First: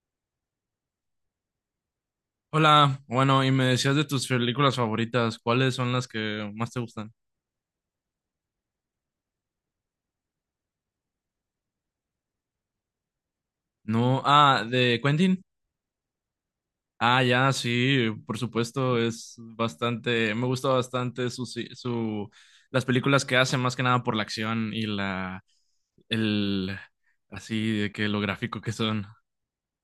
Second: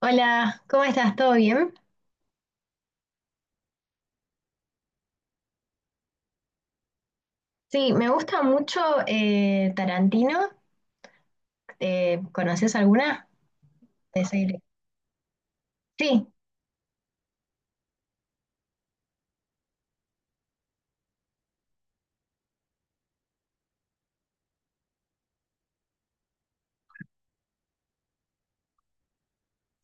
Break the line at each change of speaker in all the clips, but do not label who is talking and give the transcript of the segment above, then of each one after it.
Hola, ¿cómo estás? ¿Todo bien?
Hola, bueno, y me decías de tus películas favoritas, ¿cuáles son las que más te gustan?
Sí, me gusta mucho Tarantino. ¿Conoces alguna de
No,
ese director?
de Quentin.
Sí,
Ya, sí, por supuesto, es bastante, me gusta bastante su, si, su, las películas que hace, más que nada por la acción y el, así, de que lo gráfico que son.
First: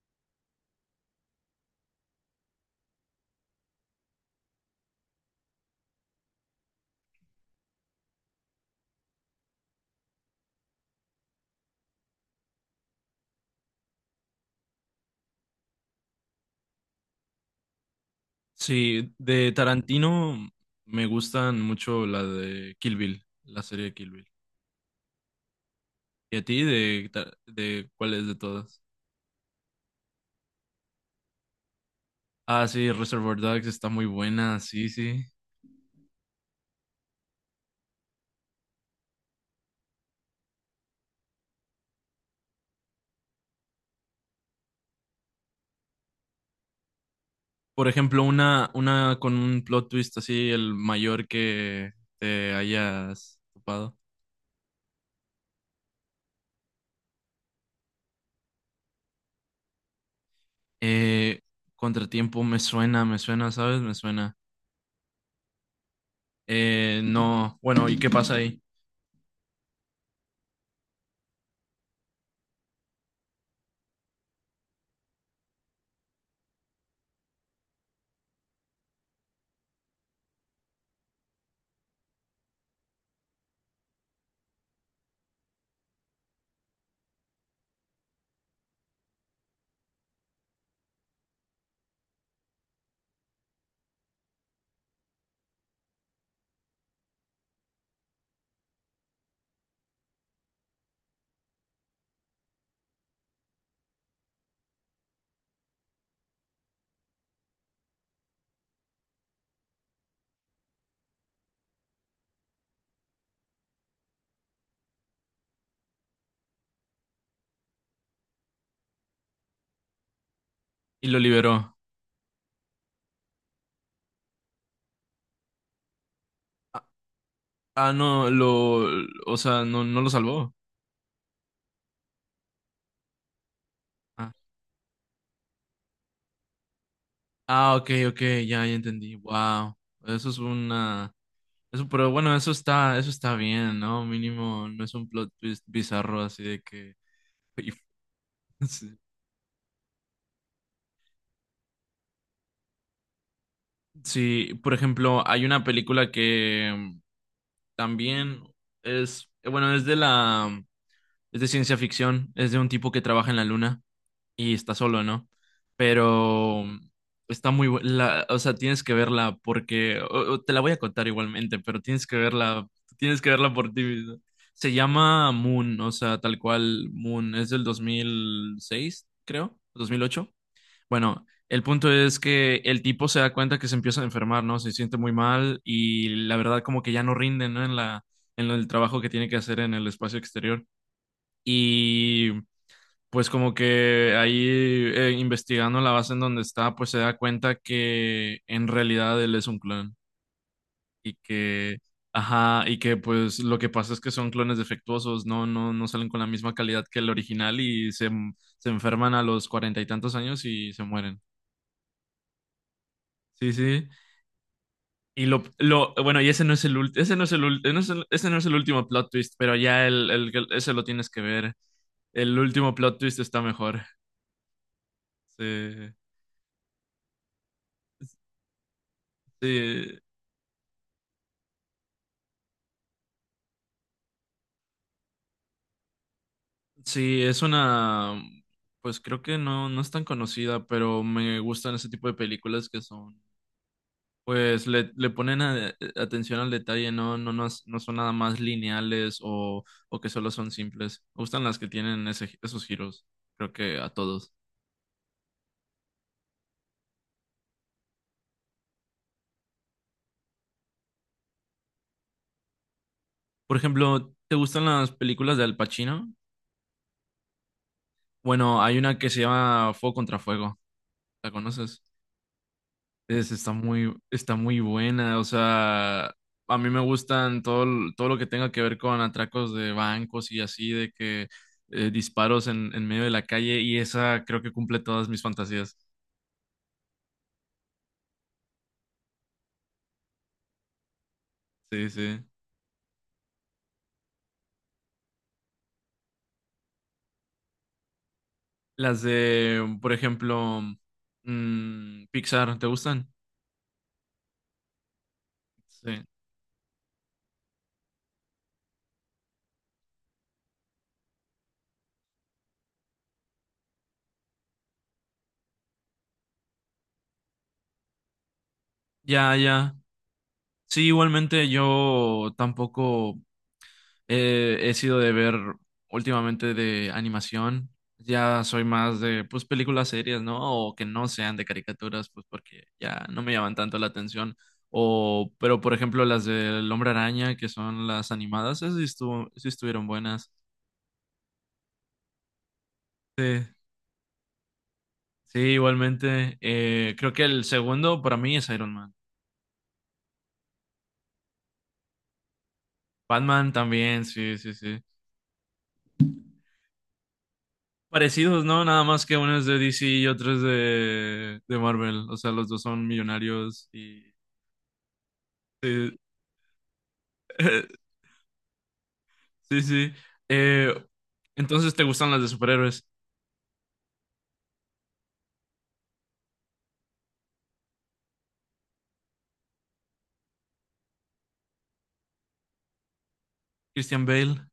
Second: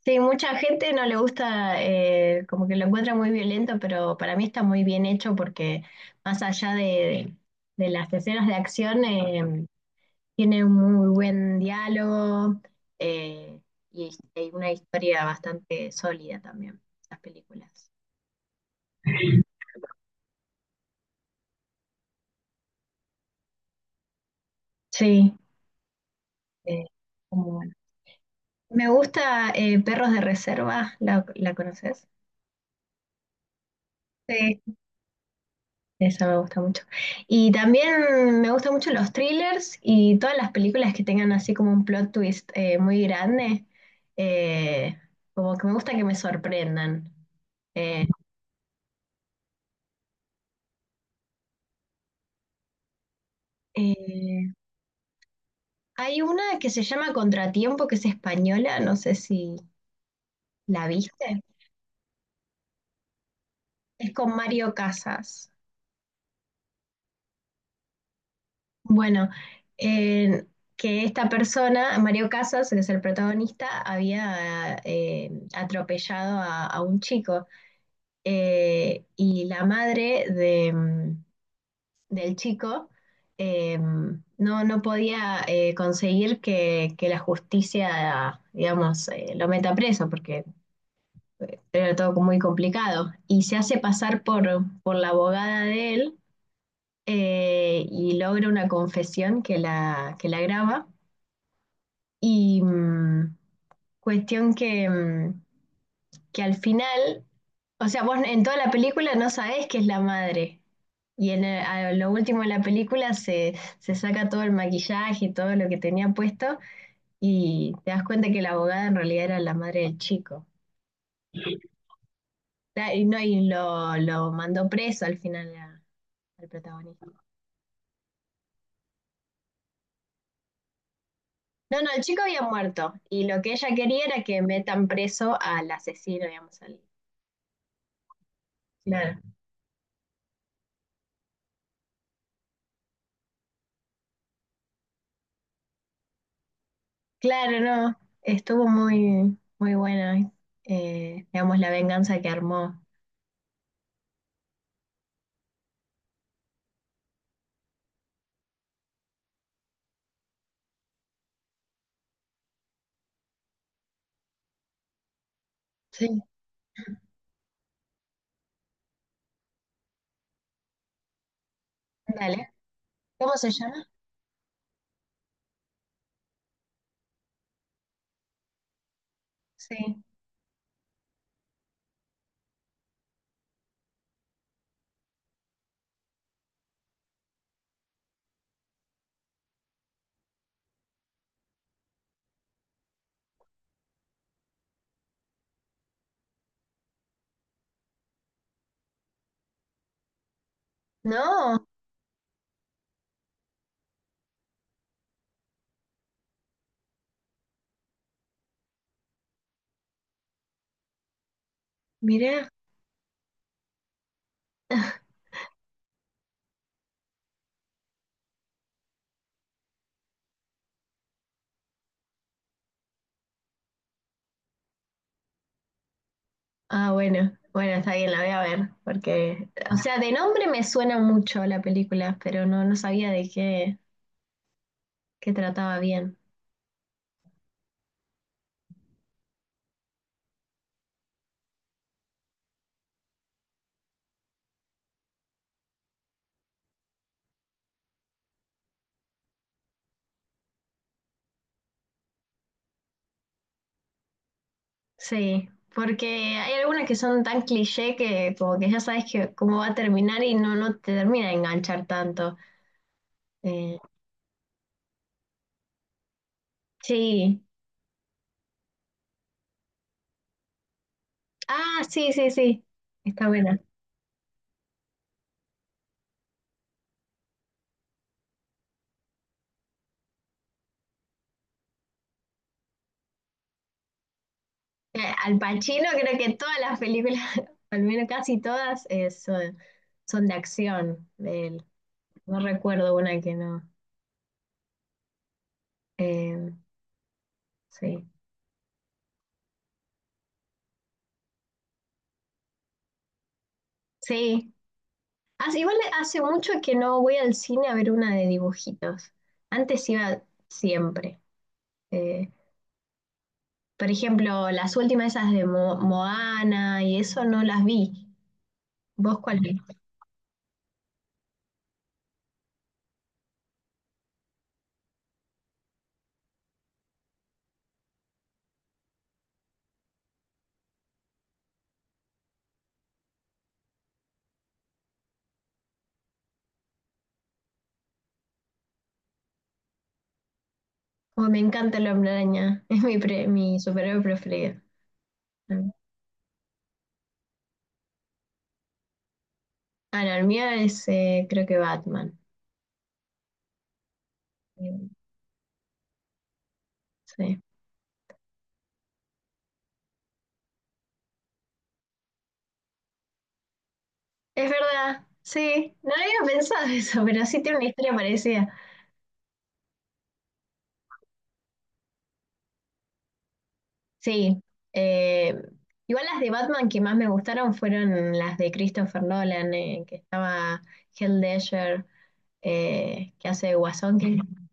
sí, mucha gente no le gusta, como que lo encuentra muy violento, pero para mí está muy bien hecho porque más allá de las escenas de acción, tiene un muy buen diálogo eh, y, y una historia bastante sólida también, las películas.
Sí, de Tarantino me gustan mucho la de Kill Bill, la serie de Kill Bill.
Sí,
¿Y a ti,
eh, como-
de cuál es de todas?
me gusta Perros de Reserva, la conoces?
Ah, sí, Reservoir Dogs está muy buena,
Sí.
sí, sí.
Esa me gusta mucho. Y también me gustan mucho los thrillers y todas las películas que tengan así como un plot twist muy grande. eh, Como que me gusta que me sorprendan.
Por
Eh,
ejemplo, una con un plot twist así, el mayor que te hayas topado.
eh, Hay una que se llama Contratiempo, que es española, no sé si la
Eh,
viste.
Contratiempo me suena, ¿sabes? Me
Es
suena.
con Mario Casas.
No, bueno, ¿y qué pasa ahí?
Bueno, eh, que esta persona, Mario Casas, que es el protagonista, había atropellado a un chico. Y la madre del chico no, no podía conseguir que la justicia, digamos, lo meta preso porque era todo muy complicado y se hace pasar por la abogada de él, y logra una confesión que que la graba. Y mm, Cuestión que al final, o sea, vos en toda la película no sabés que es la madre. A lo último de la película se saca todo el maquillaje y todo lo que tenía puesto y te das cuenta que la abogada en realidad era la madre del chico.
Y lo liberó.
No, lo mandó preso al final al
Ah,
protagonista.
no, o sea, no lo salvó.
No, no, el chico había muerto y lo que ella quería era
Ah,
que metan preso al asesino, digamos, al...
ok, ok, ya entendí.
Claro.
Wow, eso es una... Eso, pero bueno, eso está bien, ¿no? Mínimo, no es un plot twist bizarro así de que
Claro, no, estuvo
sí.
muy buena, digamos, la venganza que armó.
Sí, por ejemplo, hay una película que también es de es de ciencia ficción, es de un tipo que trabaja en la luna y está solo, ¿no?
Sí,
Pero está muy buena, o sea, tienes que verla porque o te la voy a contar igualmente, pero
dale.
tienes que
¿Cómo se
verla por ti
llama?
mismo. Se llama Moon, o sea, tal cual Moon, es del 2006 creo, dos mil
Sí.
ocho Bueno, el punto es que el tipo se da cuenta que se empieza a enfermar, ¿no? Se siente muy mal y la verdad como que ya no rinde, ¿no? En el trabajo que tiene que hacer en el espacio exterior. Y pues como que ahí investigando la base en donde está, pues se da cuenta que en realidad él es un clon y
No,
que, ajá, y que pues lo que pasa es que son clones defectuosos, no salen con la misma calidad que el original se enferman a los cuarenta y tantos años y se mueren.
mirá.
Sí, sí. Bueno, y ese no es el último, ese no es el último plot twist, pero ya ese lo tienes que ver. El último plot twist está mejor. Sí,
Ah, bueno, bueno, está bien, la voy a ver, porque, o sea,
sí,
de nombre me suena mucho la película, pero no, no sabía de qué trataba bien.
sí, es una, pues creo que no es tan conocida, pero me gustan ese tipo de películas que son, pues le ponen atención al detalle, no son nada más lineales o que solo son simples. Me gustan las que tienen esos giros, creo que a todos.
Sí, porque hay algunas que son tan cliché que como que ya sabes que cómo va a terminar y no, no te termina de enganchar tanto.
Por
Eh,
ejemplo, ¿te gustan las películas de Al Pacino?
sí.
Bueno, hay una que se llama Fuego contra Fuego. ¿La
Ah,
conoces?
sí, sí, sí. Está
Está
buena.
está muy buena. O sea, a mí me gustan todo lo que tenga que ver con atracos de bancos y así, de que disparos en medio de la calle. Y esa creo que cumple todas mis
Al
fantasías.
Pacino creo que todas las películas, al menos casi todas, son de acción de él.
Sí, sí.
No recuerdo una que no. Eh, sí.
Las de, por ejemplo, Pixar, ¿te gustan?
Sí. Igual
Sí.
hace mucho que no voy al cine a ver una de dibujitos. Antes iba siempre. Eh, por ejemplo, las últimas esas de Moana y eso no las vi. ¿Vos
Ya,
cuál
ya.
viste?
Sí, igualmente yo tampoco he sido de ver últimamente de animación. Ya soy más de, pues, películas serias, ¿no? O que no sean de caricaturas, pues, porque ya no me llaman tanto la atención. O, pero, por ejemplo, las del Hombre Araña, que son las animadas, esas sí, sí estuvieron buenas.
Oh, me encanta el Hombre Araña. Es
Sí,
mi superhéroe preferido.
sí, igualmente. Creo que el segundo para mí es Iron Man.
Ah, no, el mío es creo que Batman.
Batman también, sí, sí, sí.
Eh, Sí.
Parecidos, ¿no? Nada más que uno es de DC y otro es de Marvel. O sea, los dos son millonarios y
Es verdad, sí. No
sí.
había pensado eso, pero sí tiene una historia parecida.
Sí, sí. Eh, entonces, ¿te gustan las de superhéroes?
Sí. eh, Igual las de Batman que más me gustaron fueron las de Christopher Nolan, que estaba Heath Ledger, que hace de Guasón,
Christian
que
Bale.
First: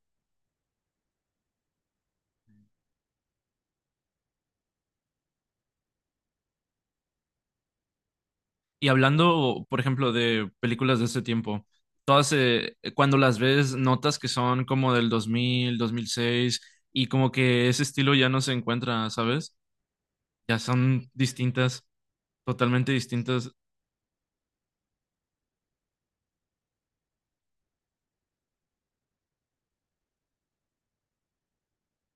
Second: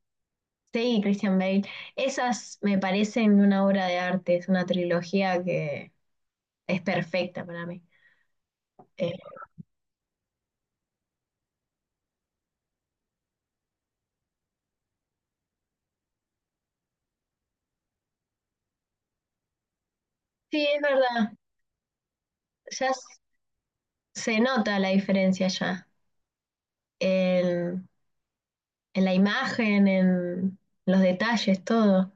sí, Christian Bale. Esas me parecen una obra de arte, es una trilogía que es perfecta para mí.
Y
Eh,
hablando, por ejemplo, de películas de ese tiempo, todas, cuando las ves, notas que son como del 2000, 2006 y como que ese estilo ya no se encuentra, ¿sabes? Ya
sí, es
son
verdad.
distintas,
Ya
totalmente
s-
distintas.
Se nota la diferencia ya. en, en la imagen, en los detalles, todo.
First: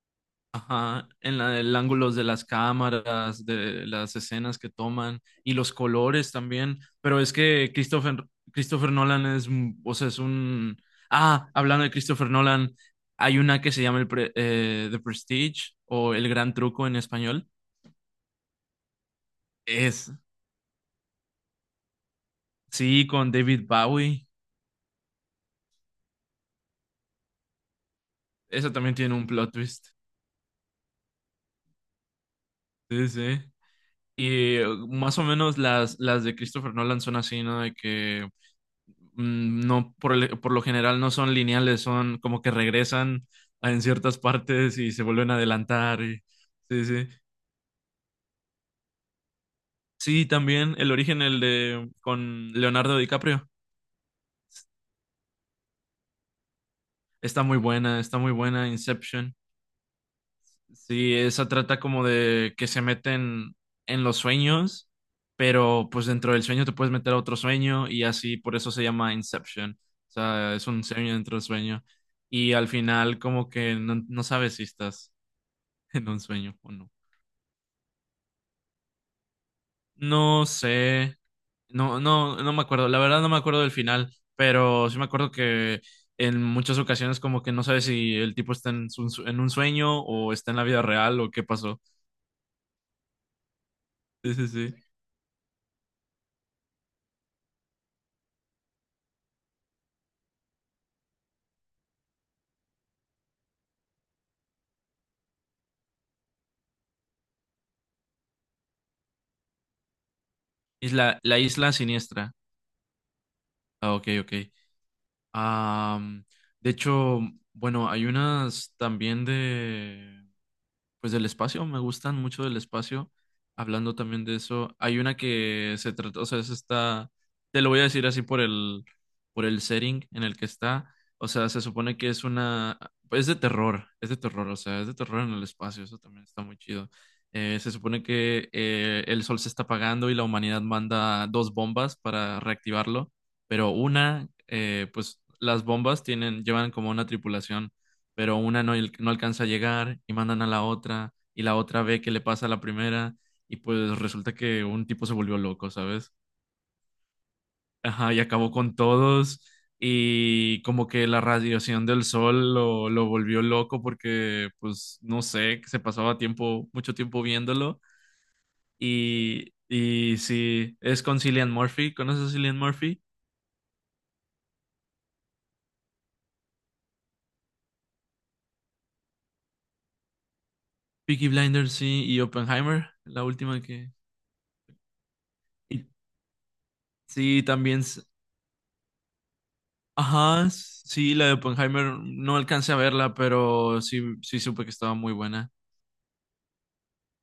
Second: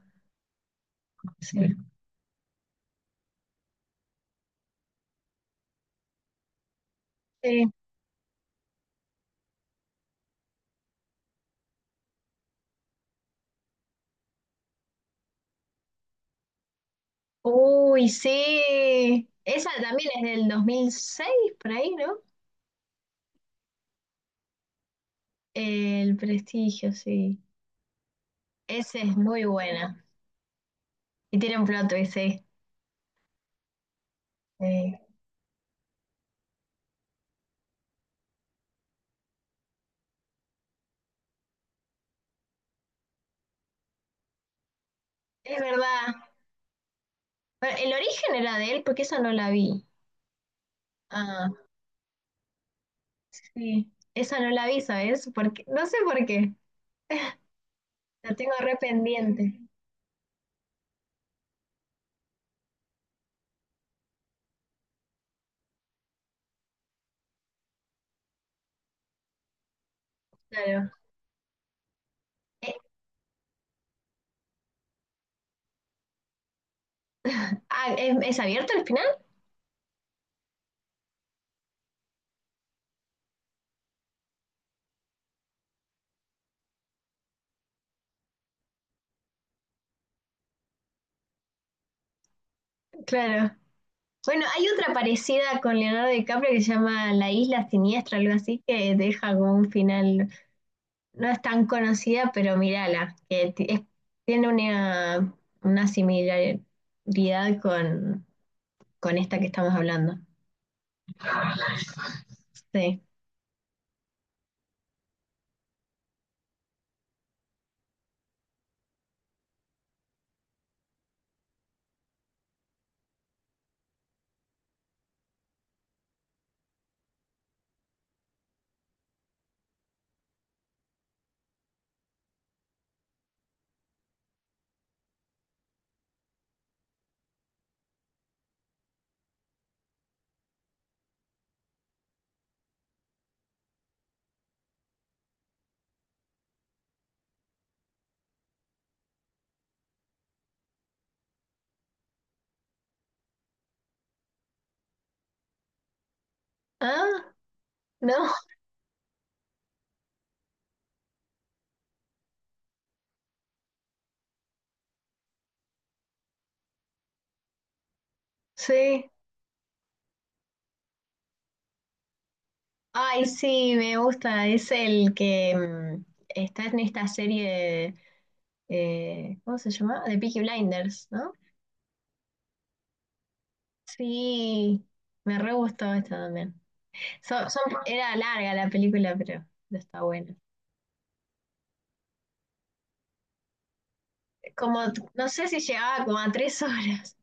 Ajá, en
Sí.
el
Sí.
ángulos de las cámaras, de las escenas que toman y los colores también. Pero es
Sí.
que Christopher Nolan es, o sea, es un... Ah, hablando de Christopher Nolan, hay una que se llama The Prestige o El Gran Truco en español.
Uy, sí. Esa también
Es,
es del 2006 por ahí, ¿no?
sí, con David Bowie.
El Prestigio, sí.
Esa también
Esa
tiene
es
un
muy
plot twist.
buena. Y tiene un plot twist, sí.
Sí, sí. Y
Sí.
más o menos las de Christopher Nolan son así, ¿no? De que mm, no, por, el- por lo general no son lineales, son como que regresan en ciertas partes y se vuelven a
Es
adelantar.
verdad.
Y sí, sí.
Pero el origen era de él porque esa no la vi.
Sí, también el origen, el
Ah,
de con Leonardo DiCaprio.
sí. Esa no la vi, ¿sabes? Porque no sé por qué.
Está muy
La tengo
buena
re
Inception.
pendiente.
Sí, esa trata como de que se meten en los sueños, pero pues dentro del sueño te puedes meter a otro sueño y así, por eso se llama Inception. O sea, es un
Claro.
sueño dentro del sueño. Y al
Eh,
final como que no sabes si estás en un sueño o no.
ah, es abierto al final?
No sé. No me acuerdo. La verdad no me acuerdo del final, pero sí me acuerdo que en muchas ocasiones como que no sabes si el tipo está en un sueño o está en la vida real o qué pasó.
Claro.
Sí,
Bueno,
sí,
hay
sí.
otra parecida con Leonardo DiCaprio que se llama La Isla Siniestra, algo así, que deja como un final, no es tan conocida, pero mírala, que tiene una similaridad con, con esta que estamos hablando.
Isla, la isla siniestra.
Sí.
Ah, ok, ok. Am, de hecho, bueno, hay unas también de... Pues del espacio, me gustan mucho del espacio. Hablando también de eso, hay una que se trata, o sea, es esta, te lo voy a decir así por el setting en el que está. O sea, se supone que es una, pues, es de terror, o sea, es de terror en el espacio, eso también está muy chido. Se supone que el sol se está apagando y la humanidad manda dos bombas para reactivarlo, pero una, pues las bombas tienen, llevan como una tripulación, pero una no, no alcanza a llegar y mandan a la otra y la otra ve que le pasa a la primera y pues resulta que un tipo se volvió loco, ¿sabes?
Ah,
Ajá, y
no,
acabó con todos y como que la radiación del sol lo volvió loco porque pues no sé, que se pasaba tiempo, mucho tiempo viéndolo
sí.
y sí, es con Cillian Murphy, ¿conoces a Cillian Murphy?
Ay, sí, me gusta. Es el que está en esta serie, ¿cómo se llama? De Peaky Blinders,
Peaky
¿no?
Blinders, sí, y Oppenheimer, la última que...
Sí, me re
y-
gustó esta también.
Sí, también
Era larga la película, pero no está buena.
ajá, sí, la de Oppenheimer no alcancé a verla, pero sí, sí supe que
Como,
estaba muy
no sé
buena.
si llegaba como a 3 horas.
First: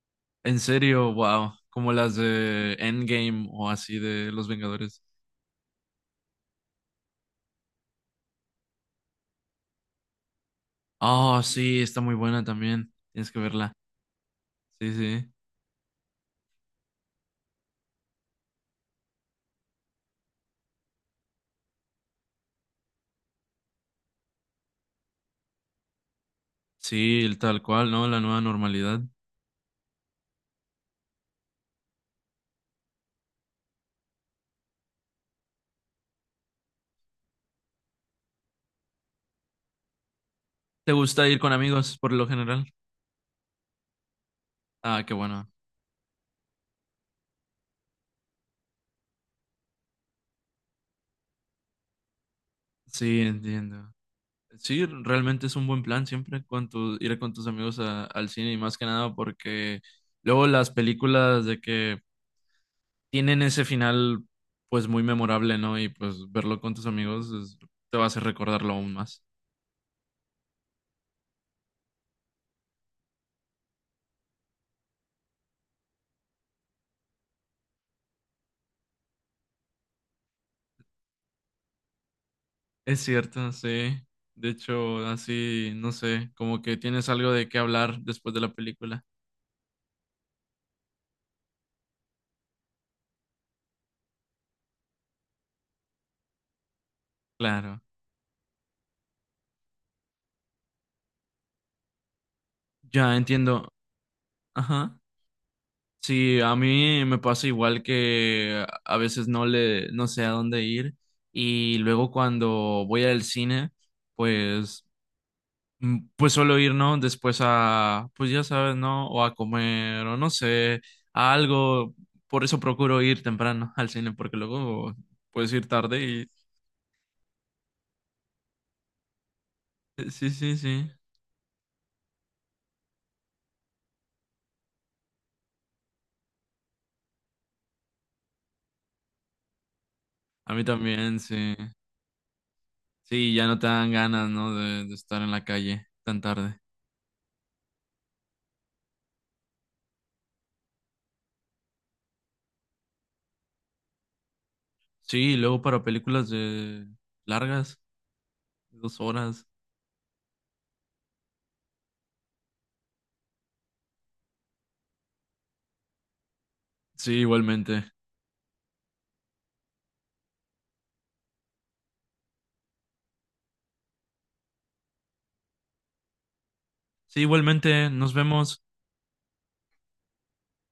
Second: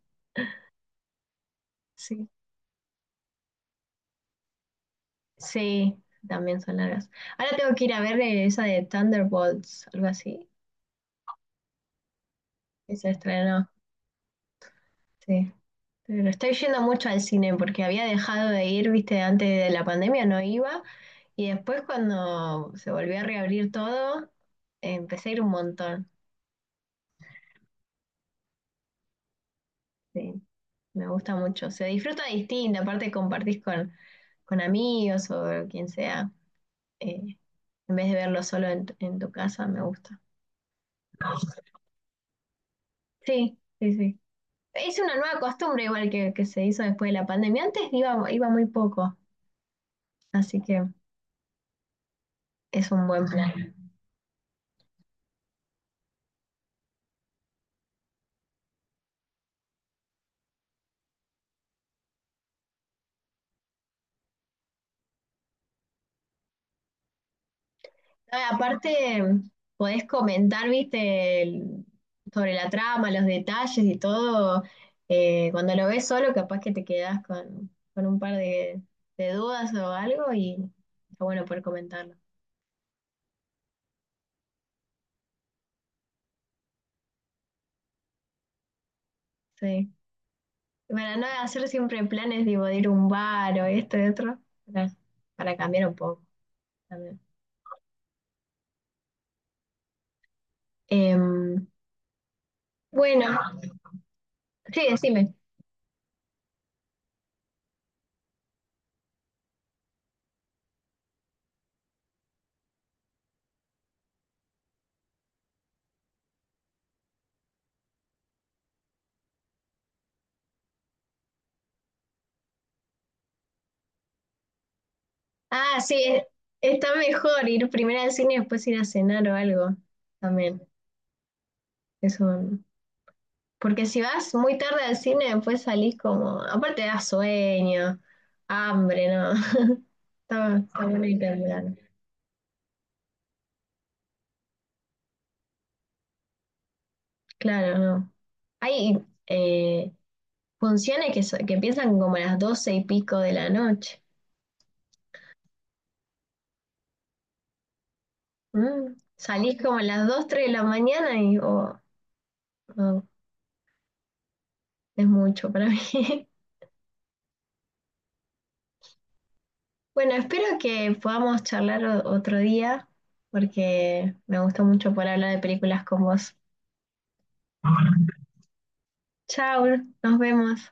En serio, wow, como las
Sí,
de Endgame o así de Los Vengadores.
sí, también son largas. Ahora tengo que ir a ver esa de Thunderbolts, algo así,
Oh, sí, está muy buena también.
que se
Tienes que
estrenó.
verla. Sí, sí.
Sí, pero estoy yendo mucho al cine porque había dejado de ir, viste, antes de la pandemia no iba. Y después cuando se volvió a reabrir todo, empecé a ir un montón.
Sí, el tal cual, ¿no? La nueva normalidad.
Sí, me gusta mucho. Se disfruta distinto, aparte compartís con amigos o quien sea, eh, en vez de verlo solo en tu casa, me gusta.
¿Te gusta ir con amigos por lo general?
Sí, sí, sí. Es
Ah, qué
una nueva
bueno.
costumbre igual que se hizo después de la pandemia. Iba muy poco, así que es un
Sí,
buen plan.
entiendo. Sí, realmente es un buen plan siempre con ir con tus amigos al cine y más que nada porque luego las películas de que tienen ese final pues muy memorable, ¿no? Y pues verlo con tus amigos es- te va a hacer
No, y
recordarlo aún más.
aparte, podés comentar, viste, sobre la trama, los detalles y todo. Cuando lo ves solo, capaz que te quedás con un par de dudas o algo y está bueno poder comentarlo.
Es cierto, sí. De hecho, así, no sé, como que tienes algo de qué hablar después de la película.
Sí. Para no hacer siempre planes tipo, de ir a un bar o esto y otro, para, para cambiar un poco también.
Claro.
Em,
Ya
bueno,
entiendo.
sí,
Ajá.
decime.
Sí, a mí me pasa igual que a veces no sé a dónde ir y luego cuando voy al cine, pues mm, pues solo ir, ¿no? Después a, pues ya sabes, ¿no? O a comer, o no sé, a algo. Por eso procuro ir temprano al cine, porque luego puedes ir
Ah, sí,
tarde y...
está mejor ir primero al cine y después ir a cenar o algo
Sí, sí,
también.
sí.
Eso. Porque si vas muy tarde al cine, después salís como. Aparte da sueño, hambre, ¿no?
A mí
Está bueno
también,
ir
sí.
temprano.
Sí, ya no te dan ganas, ¿no? De estar en la calle tan tarde.
Claro, no. Hay eh, funciones que empiezan como a las 12 y pico de la noche.
Sí, y luego para películas de largas,
Mm,
2 horas.
salís como a las 2, 3 de la mañana y oh, no, es mucho para mí.
Sí, igualmente.
Bueno, espero que podamos charlar otro día, porque me gustó mucho poder hablar de películas con vos.
Sí, igualmente, nos vemos.
Chao, nos vemos.